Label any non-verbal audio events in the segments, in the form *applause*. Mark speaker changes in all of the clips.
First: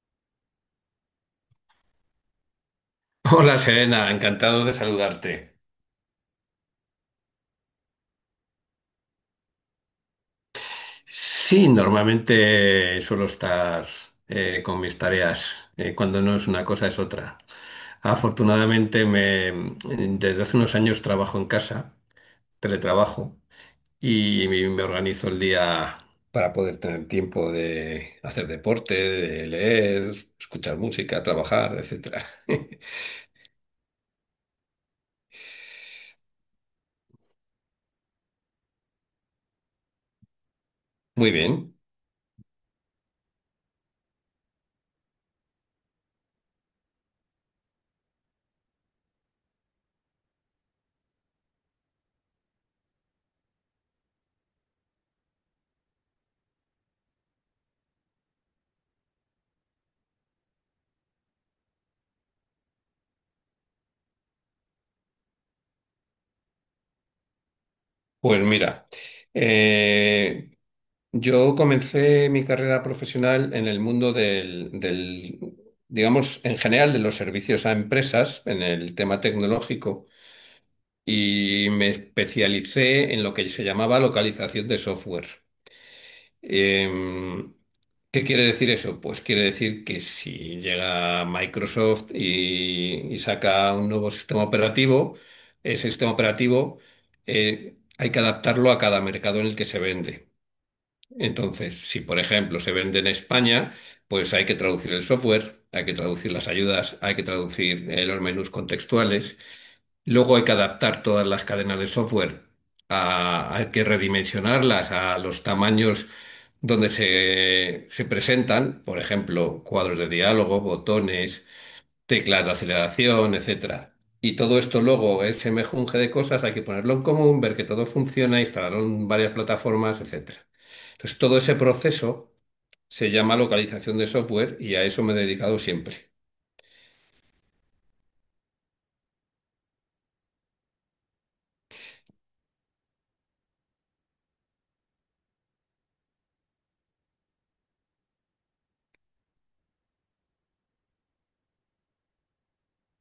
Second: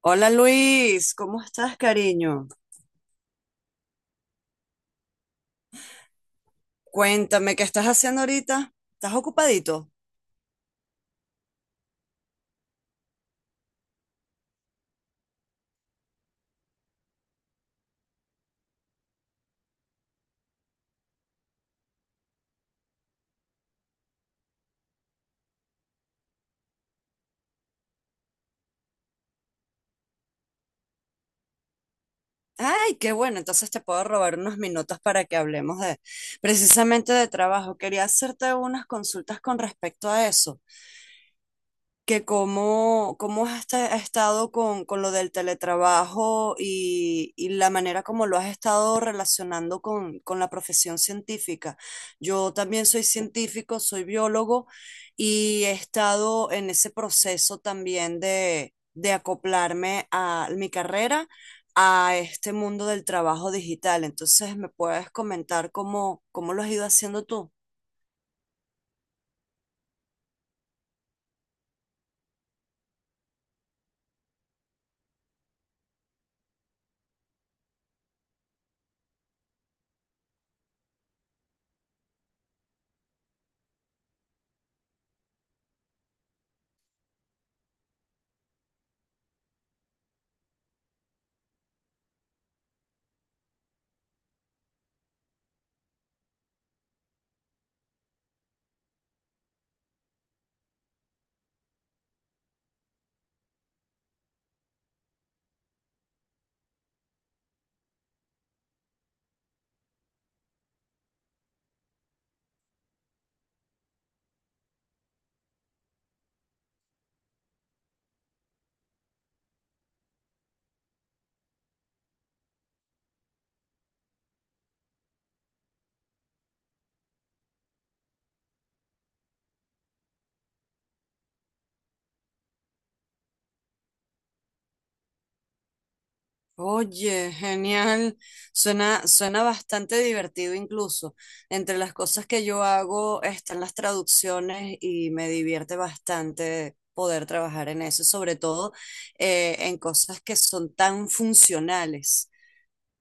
Speaker 1: Hola Luis, ¿cómo estás, cariño?
Speaker 2: Hola Serena, encantado de saludarte.
Speaker 1: Cuéntame, ¿qué estás haciendo ahorita? ¿Estás ocupadito?
Speaker 2: Sí, normalmente suelo estar con mis tareas. Cuando no es una cosa es otra. Afortunadamente desde hace unos años trabajo en casa, teletrabajo, y me organizo el día para poder tener tiempo de hacer deporte, de leer, escuchar música, trabajar, etcétera.
Speaker 1: Ay,
Speaker 2: *laughs*
Speaker 1: qué bueno, entonces te puedo robar unos minutos para que hablemos de precisamente de trabajo. Quería hacerte unas consultas con respecto a eso.
Speaker 2: Muy bien,
Speaker 1: Que cómo has estado con lo del teletrabajo y la manera como lo has estado relacionando con la profesión científica. Yo también soy científico, soy biólogo y he estado en ese proceso también de acoplarme a mi carrera, a este mundo del trabajo digital. Entonces, ¿me puedes comentar cómo lo has ido haciendo tú?
Speaker 2: pues mira, eh, yo comencé mi carrera profesional en el mundo digamos, en general de los servicios a empresas, en el tema tecnológico, y me especialicé en lo que se llamaba localización de software. Em, ¿Qué quiere decir eso? Pues quiere decir que si llega Microsoft y saca un nuevo sistema operativo, ese sistema operativo hay que adaptarlo a cada mercado en el que se vende. Entonces, si por ejemplo se vende en España, pues hay que traducir el software, hay que traducir las ayudas, hay que traducir los menús contextuales. Luego hay que adaptar todas las cadenas de software, hay que redimensionarlas a los tamaños donde se presentan, por ejemplo, cuadros de diálogo, botones, teclas de aceleración, etcétera. Y todo esto luego, ese mejunje de cosas, hay que ponerlo en común, ver que todo funciona, instalarlo en varias plataformas, etcétera. Entonces, todo ese proceso se llama localización de software y a eso me he dedicado siempre.
Speaker 1: Oye, genial. Suena bastante divertido incluso. Entre las cosas que yo hago están las traducciones y me divierte bastante poder trabajar en eso, sobre todo en cosas que son tan funcionales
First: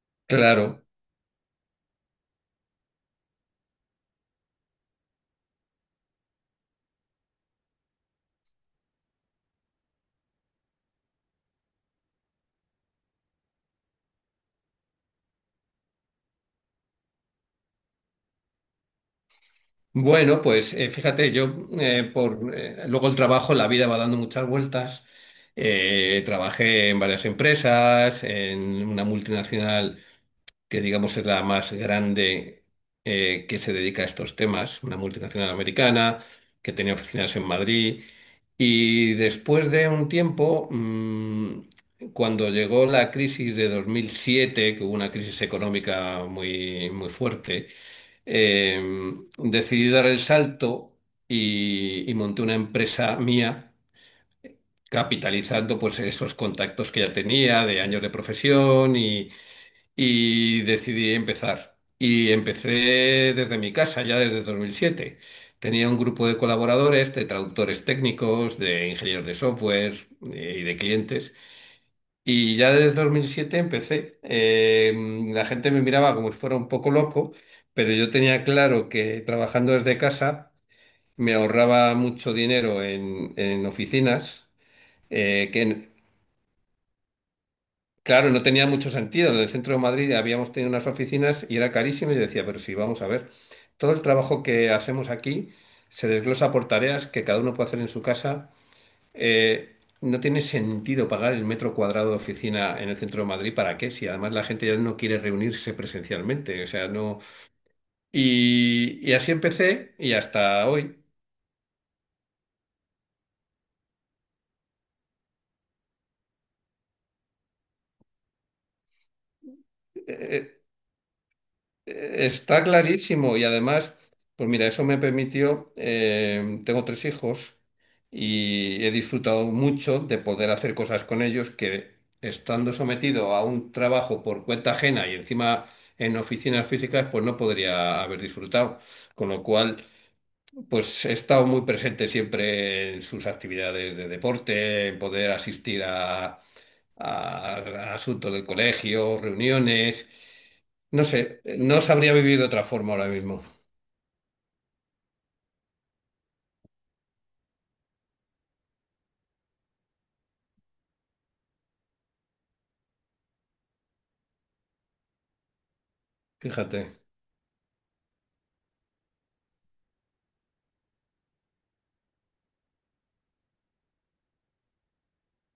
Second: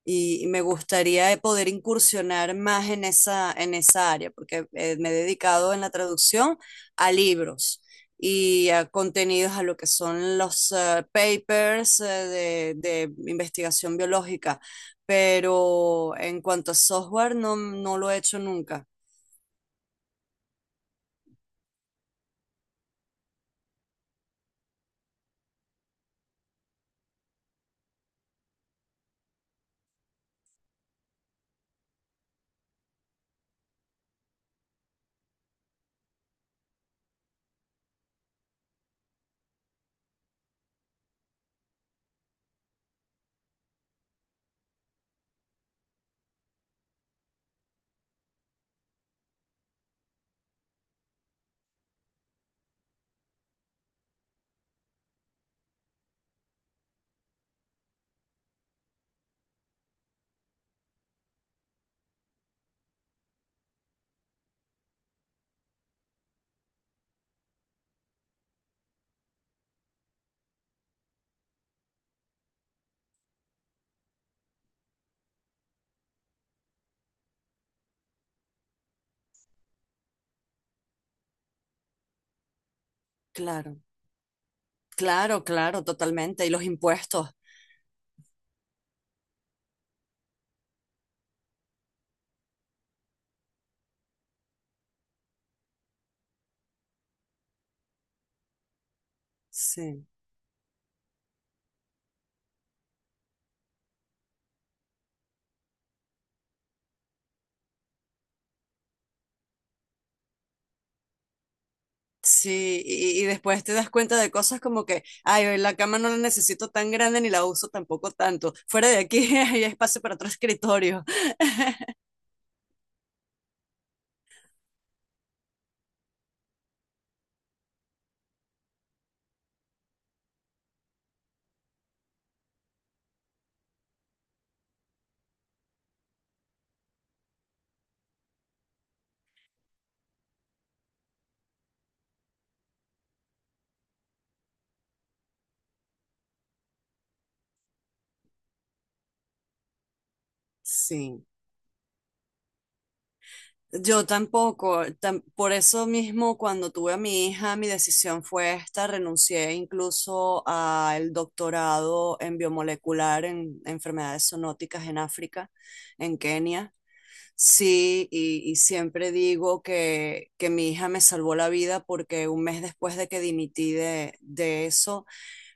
Speaker 1: y me
Speaker 2: Claro.
Speaker 1: gustaría poder incursionar más en esa área, porque me he dedicado en la traducción a libros y a contenidos, a lo que son los papers, de investigación biológica, pero en cuanto a software no, no lo he hecho nunca.
Speaker 2: Bueno, pues fíjate, yo por luego el trabajo, la vida va dando muchas vueltas. Trabajé en varias empresas, en una multinacional que digamos es la más grande, que se dedica a estos temas, una multinacional americana que tenía oficinas en Madrid. Y después de un tiempo, cuando llegó la crisis de 2007, que hubo una crisis económica muy, muy fuerte, eh, decidí dar el salto y monté una empresa mía, capitalizando pues esos contactos que ya tenía de años de profesión y decidí empezar. Y empecé desde mi casa, ya desde 2007. Tenía un grupo de colaboradores, de traductores técnicos, de ingenieros de software, y de clientes. Y ya desde 2007 empecé. La gente me miraba como si fuera un poco loco, pero yo tenía claro que trabajando desde casa me ahorraba mucho dinero en
Speaker 1: Claro,
Speaker 2: oficinas,
Speaker 1: claro, claro,
Speaker 2: que
Speaker 1: totalmente. Y los impuestos,
Speaker 2: claro, no tenía mucho sentido. En el centro de Madrid habíamos tenido unas oficinas y era carísimo y yo decía, pero sí, vamos a ver, todo el trabajo que hacemos aquí se desglosa por tareas que cada uno puede hacer en su casa. Eh,
Speaker 1: sí.
Speaker 2: no tiene sentido pagar el metro cuadrado de oficina en el centro de Madrid, ¿para qué? Si además la gente ya no quiere reunirse presencialmente, o sea, no... Y, y así empecé y hasta hoy.
Speaker 1: Sí, y después te das cuenta de cosas como que, ay, la cama no la necesito tan grande ni la uso tampoco tanto. Fuera de aquí *laughs* hay espacio para otro
Speaker 2: Eh, eh,
Speaker 1: escritorio. *laughs*
Speaker 2: Está clarísimo y además, pues mira, eso me permitió, tengo tres hijos y he disfrutado mucho de poder hacer cosas con ellos que estando sometido a un trabajo por cuenta ajena y encima en oficinas físicas, pues no podría haber disfrutado. Con lo cual... pues he estado muy presente siempre en sus actividades de deporte, en poder asistir a, asuntos del colegio, reuniones. No
Speaker 1: Sí,
Speaker 2: sé, no sabría vivir de otra forma ahora mismo.
Speaker 1: yo tampoco. Por eso mismo, cuando tuve a mi hija, mi decisión fue esta. Renuncié incluso al doctorado en biomolecular en enfermedades zoonóticas en África, en Kenia.
Speaker 2: Fíjate,
Speaker 1: Sí, y siempre digo que mi hija me salvó la vida porque un mes después de que dimití de eso,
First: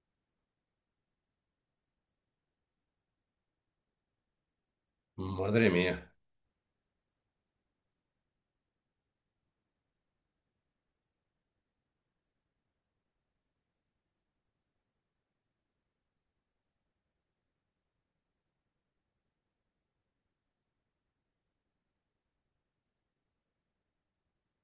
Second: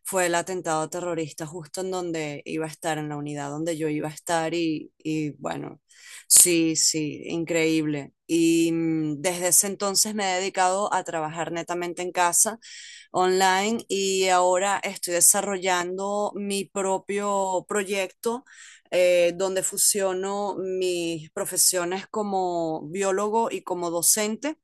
Speaker 1: fue el atentado terrorista justo en donde iba a estar, en la unidad donde yo iba a estar y
Speaker 2: madre
Speaker 1: bueno,
Speaker 2: mía.
Speaker 1: sí, sí, increíble. Y desde ese entonces me he dedicado a trabajar netamente en casa online y ahora estoy desarrollando mi propio proyecto, donde fusiono mis profesiones como biólogo y como docente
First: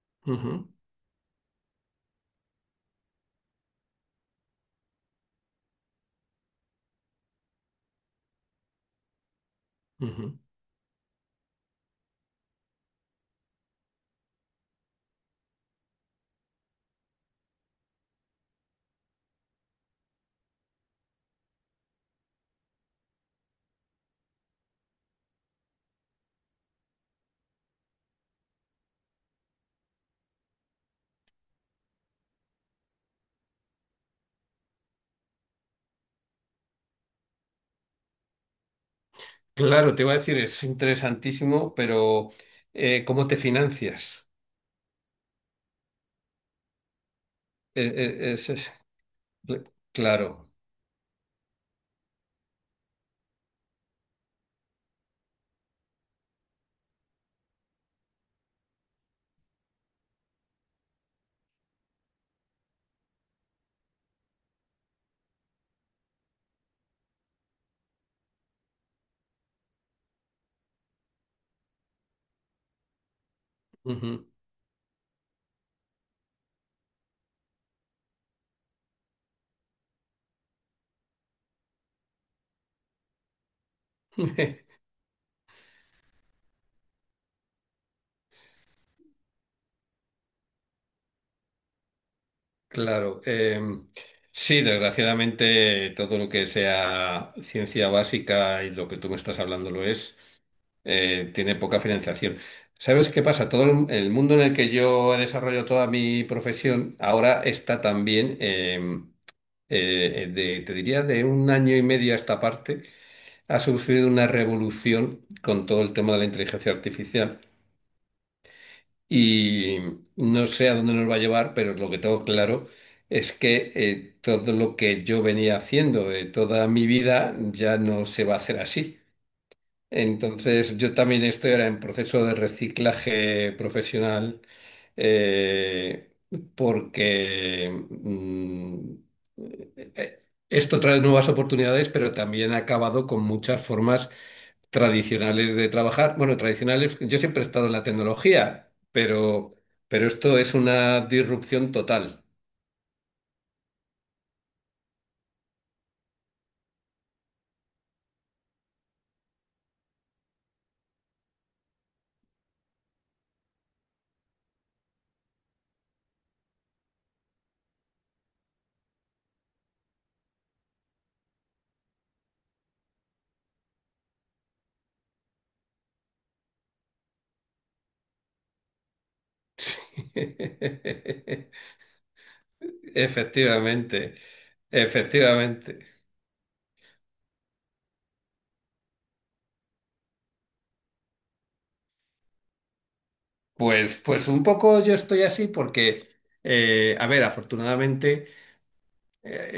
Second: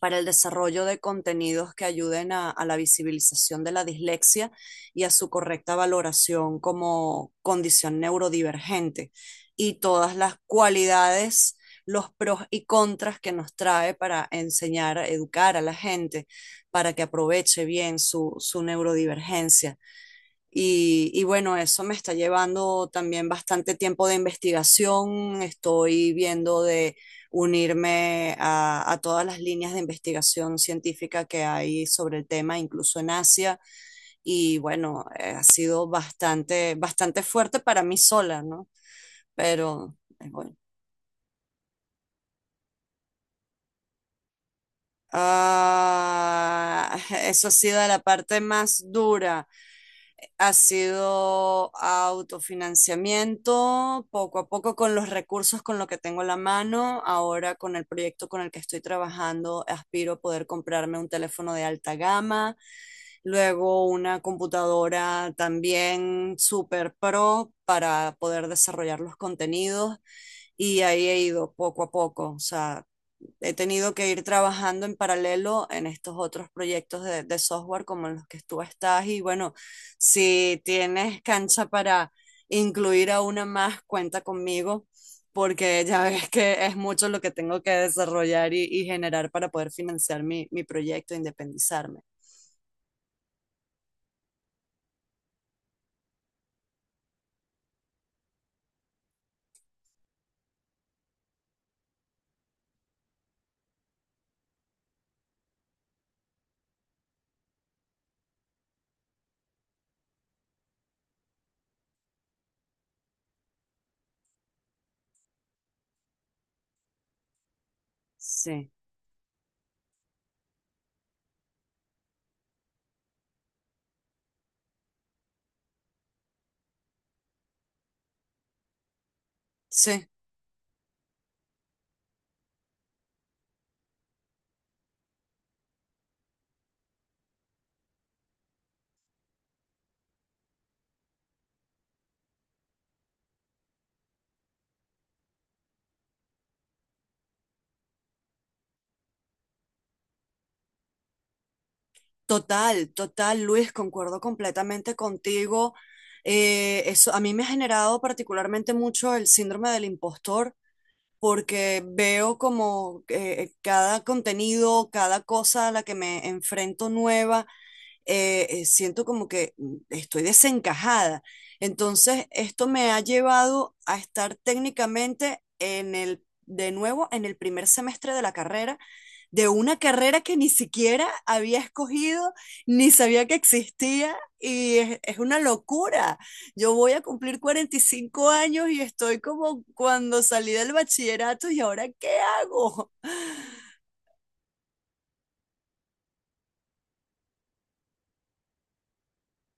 Speaker 1: para el
Speaker 2: Ujú,
Speaker 1: desarrollo de contenidos que ayuden a la visibilización de la dislexia y a su correcta valoración como condición neurodivergente y todas las
Speaker 2: ujú.
Speaker 1: cualidades, los pros y contras que nos trae para enseñar, educar a la gente, para que aproveche bien su neurodivergencia. Y bueno, eso me está llevando también bastante tiempo de investigación. Estoy viendo de unirme a todas las líneas de investigación científica que hay sobre el tema, incluso en Asia. Y bueno, ha sido bastante, bastante fuerte para mí sola, ¿no?
Speaker 2: Claro,
Speaker 1: Pero
Speaker 2: te iba a decir,
Speaker 1: bueno.
Speaker 2: es interesantísimo, pero ¿cómo te financias?
Speaker 1: Ah, *laughs* eso ha sido
Speaker 2: Eh,
Speaker 1: la
Speaker 2: eh,
Speaker 1: parte
Speaker 2: es- es-
Speaker 1: más dura.
Speaker 2: cl- claro.
Speaker 1: Ha sido autofinanciamiento, poco a poco con los recursos con lo que tengo a la mano. Ahora con el proyecto con el que estoy trabajando, aspiro a poder comprarme un teléfono de alta gama, luego una computadora también super pro para poder desarrollar los contenidos, y ahí he ido poco a poco. O sea, he tenido que ir
Speaker 2: Ujú.
Speaker 1: trabajando en paralelo en estos otros proyectos de software como en los que tú estás y bueno, si tienes cancha para incluir a una más, cuenta
Speaker 2: *laughs*
Speaker 1: conmigo, porque ya ves que es mucho lo que tengo que desarrollar y generar para poder financiar mi proyecto, independizarme.
Speaker 2: Claro, sí, desgraciadamente todo lo que sea ciencia básica y lo que tú me estás hablando lo es, tiene poca financiación. ¿Sabes qué pasa? Todo el mundo en el que yo he desarrollado toda mi profesión ahora está también, te diría, de 1 año y medio a esta parte, ha sucedido una revolución con todo el tema de la inteligencia artificial.
Speaker 1: Sí,
Speaker 2: Y no sé a dónde nos va a llevar, pero lo que tengo claro es que todo lo que yo venía haciendo de toda mi vida ya no se va a hacer así.
Speaker 1: sí,
Speaker 2: Entonces, yo también estoy ahora en proceso de reciclaje profesional, eh, porque mm, eh, esto trae nuevas oportunidades, pero también ha acabado con muchas formas tradicionales de trabajar. Bueno, tradicionales, yo siempre he estado en la tecnología, pero esto es una disrupción total.
Speaker 1: total, total, Luis, concuerdo completamente contigo. Eso a mí me ha generado particularmente mucho el síndrome del impostor, porque veo como cada contenido, cada cosa a la que me enfrento nueva, siento como que estoy desencajada. Entonces, esto me ha llevado a estar técnicamente de nuevo, en el primer semestre de la carrera, de una carrera que ni siquiera
Speaker 2: *laughs*
Speaker 1: había escogido, ni sabía que
Speaker 2: Efectivamente,
Speaker 1: existía, y es, una
Speaker 2: efectivamente.
Speaker 1: locura. Yo voy a cumplir 45 años y estoy como cuando salí del bachillerato, y ahora ¿qué hago?
Speaker 2: Pues, pues un poco yo estoy así porque, a ver, afortunadamente eh,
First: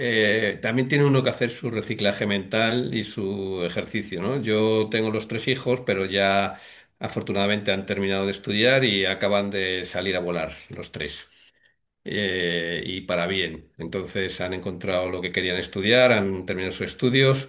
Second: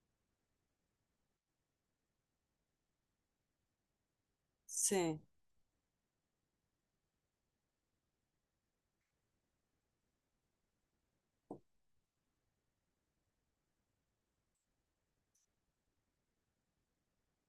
Speaker 2: eh, también tiene uno que hacer su reciclaje mental y su ejercicio, ¿no? Yo tengo
Speaker 1: Sí,
Speaker 2: los 3 hijos, pero ya afortunadamente han terminado de estudiar y acaban de salir a volar los 3. Y para bien. Entonces han encontrado lo que querían estudiar, han terminado sus estudios.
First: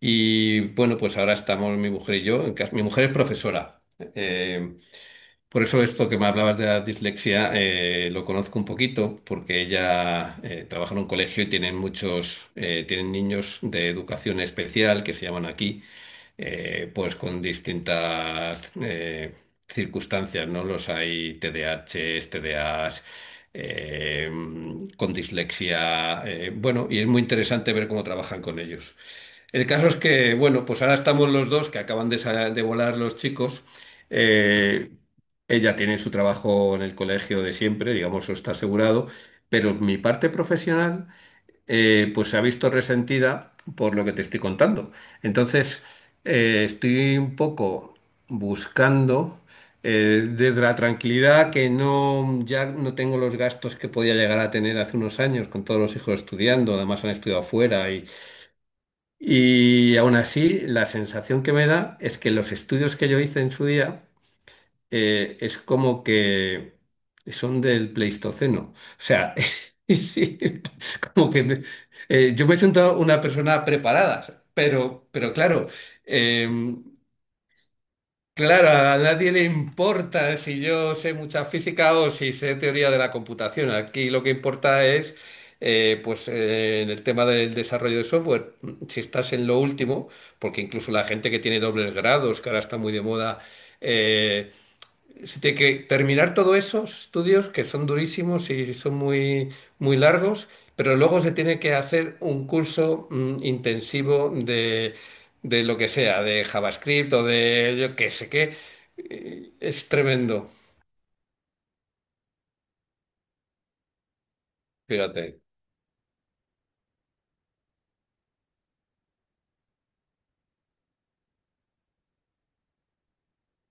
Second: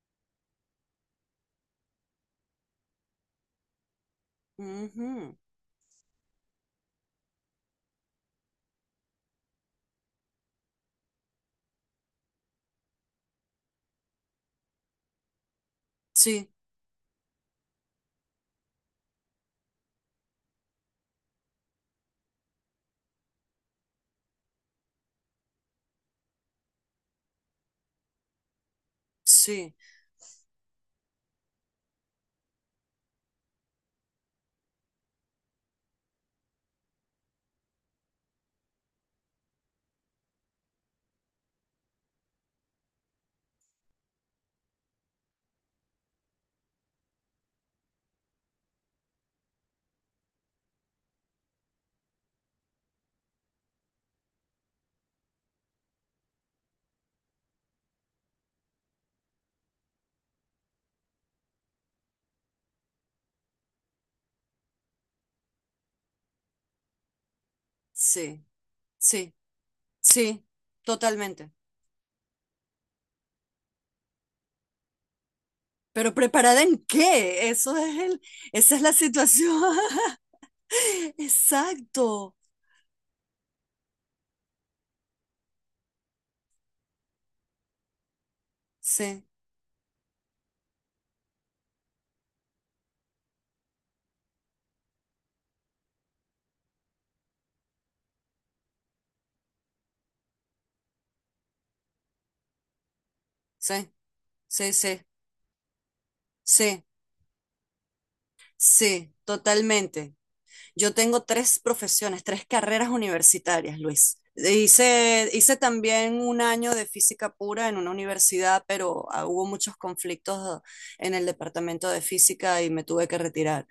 Speaker 2: Y bueno, pues ahora estamos mi mujer y yo en casa. Mi mujer es profesora. Eh,
Speaker 1: ujú.
Speaker 2: por eso esto que me hablabas de la dislexia, lo conozco un poquito, porque ella trabaja en un colegio y tienen muchos, tienen niños de educación especial, que se llaman aquí,
Speaker 1: Sí,
Speaker 2: pues con distintas circunstancias, ¿no? Los hay TDAHs, TDAs, eh, con dislexia, bueno, y es muy interesante ver cómo trabajan con ellos. El
Speaker 1: sí,
Speaker 2: caso es que, bueno, pues ahora estamos los dos, que acaban de, de volar los chicos. eh, Ella tiene su trabajo en el colegio de siempre, digamos, eso está asegurado, pero mi parte profesional, pues se ha visto resentida por lo que te estoy contando. Entonces, estoy un poco buscando, desde la tranquilidad, que no, ya no tengo los gastos que podía llegar a tener hace unos años con todos los hijos estudiando, además han estudiado fuera y aún así la sensación que me da es que los estudios que yo hice en su día, es como que son del
Speaker 1: sí,
Speaker 2: Pleistoceno. O
Speaker 1: sí,
Speaker 2: sea, *laughs* sí,
Speaker 1: sí,
Speaker 2: como que
Speaker 1: totalmente.
Speaker 2: yo me he sentado una persona preparada, pero claro,
Speaker 1: ¿Pero
Speaker 2: eh,
Speaker 1: preparada en qué? Eso es el...
Speaker 2: claro,
Speaker 1: esa es la
Speaker 2: a nadie le
Speaker 1: situación.
Speaker 2: importa si yo
Speaker 1: *laughs*
Speaker 2: sé mucha física o si
Speaker 1: Exacto.
Speaker 2: sé teoría de la computación. Aquí lo que importa es, en el tema del desarrollo de software, si
Speaker 1: Sí,
Speaker 2: estás en lo último, porque incluso la gente que tiene dobles grados, que ahora está muy de moda, eh, se tiene que terminar todos esos estudios que son durísimos y son muy, muy largos, pero luego se tiene que hacer un curso
Speaker 1: sí,
Speaker 2: intensivo
Speaker 1: sí, sí,
Speaker 2: de lo que sea, de
Speaker 1: sí.
Speaker 2: JavaScript o de yo qué sé qué.
Speaker 1: Sí,
Speaker 2: Es
Speaker 1: totalmente.
Speaker 2: tremendo,
Speaker 1: Yo tengo tres profesiones, tres carreras universitarias, Luis. Hice,
Speaker 2: fíjate.
Speaker 1: hice también un año de física pura en una universidad, pero hubo muchos conflictos en el departamento de física y me tuve que retirar.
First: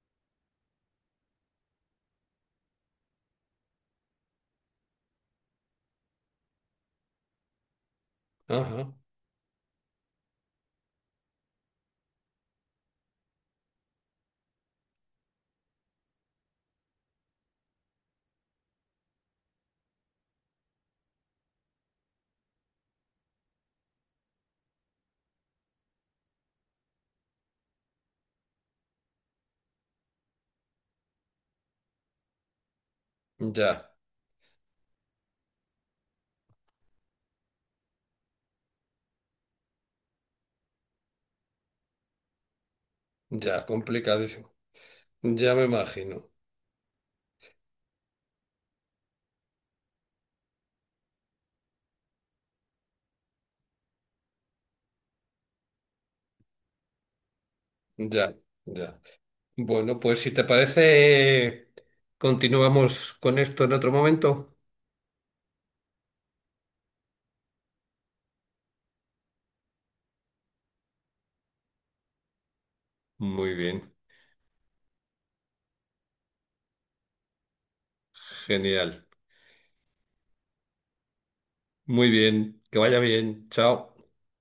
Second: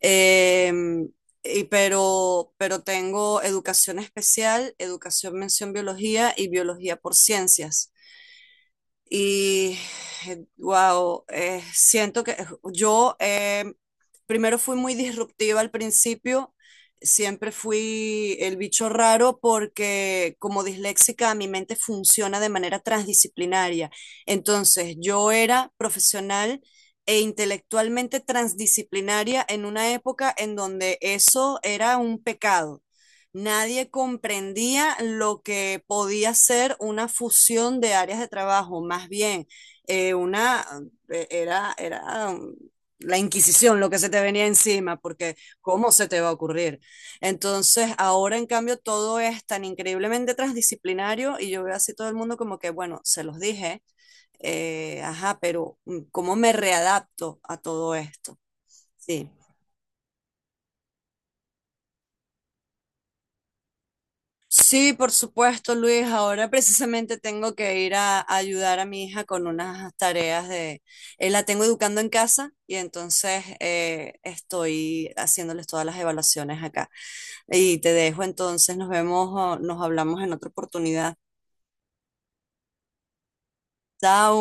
Speaker 1: Em, y pero tengo educación especial, educación mención biología y biología por ciencias.
Speaker 2: Ajá.
Speaker 1: Y wow, siento que yo, primero fui muy disruptiva al principio, siempre fui el bicho raro porque como disléxica mi mente funciona de manera transdisciplinaria. Entonces yo era profesional e intelectualmente transdisciplinaria en una época en donde eso era un pecado. Nadie
Speaker 2: Ya,
Speaker 1: comprendía lo que podía ser una fusión de áreas de trabajo, más bien, una, era la
Speaker 2: ya,
Speaker 1: Inquisición lo que se te venía
Speaker 2: complicadísimo.
Speaker 1: encima, porque
Speaker 2: Ya me
Speaker 1: ¿cómo se te va
Speaker 2: imagino.
Speaker 1: a ocurrir? Entonces, ahora en cambio todo es tan increíblemente transdisciplinario y yo veo así todo el mundo como que, bueno, se los dije, ajá, pero ¿cómo me readapto a todo
Speaker 2: Ya,
Speaker 1: esto?
Speaker 2: ya.
Speaker 1: Sí.
Speaker 2: Bueno, pues si te parece, continuamos con esto en otro momento.
Speaker 1: Sí, por supuesto, Luis. Ahora precisamente tengo que ir a ayudar a mi hija con unas tareas de... la tengo educando en casa y entonces
Speaker 2: Muy bien,
Speaker 1: estoy haciéndoles todas las evaluaciones acá. Y te dejo entonces, nos
Speaker 2: genial.
Speaker 1: vemos, o nos hablamos en otra oportunidad.
Speaker 2: Muy bien, que vaya bien. Chao.
Speaker 1: Chao.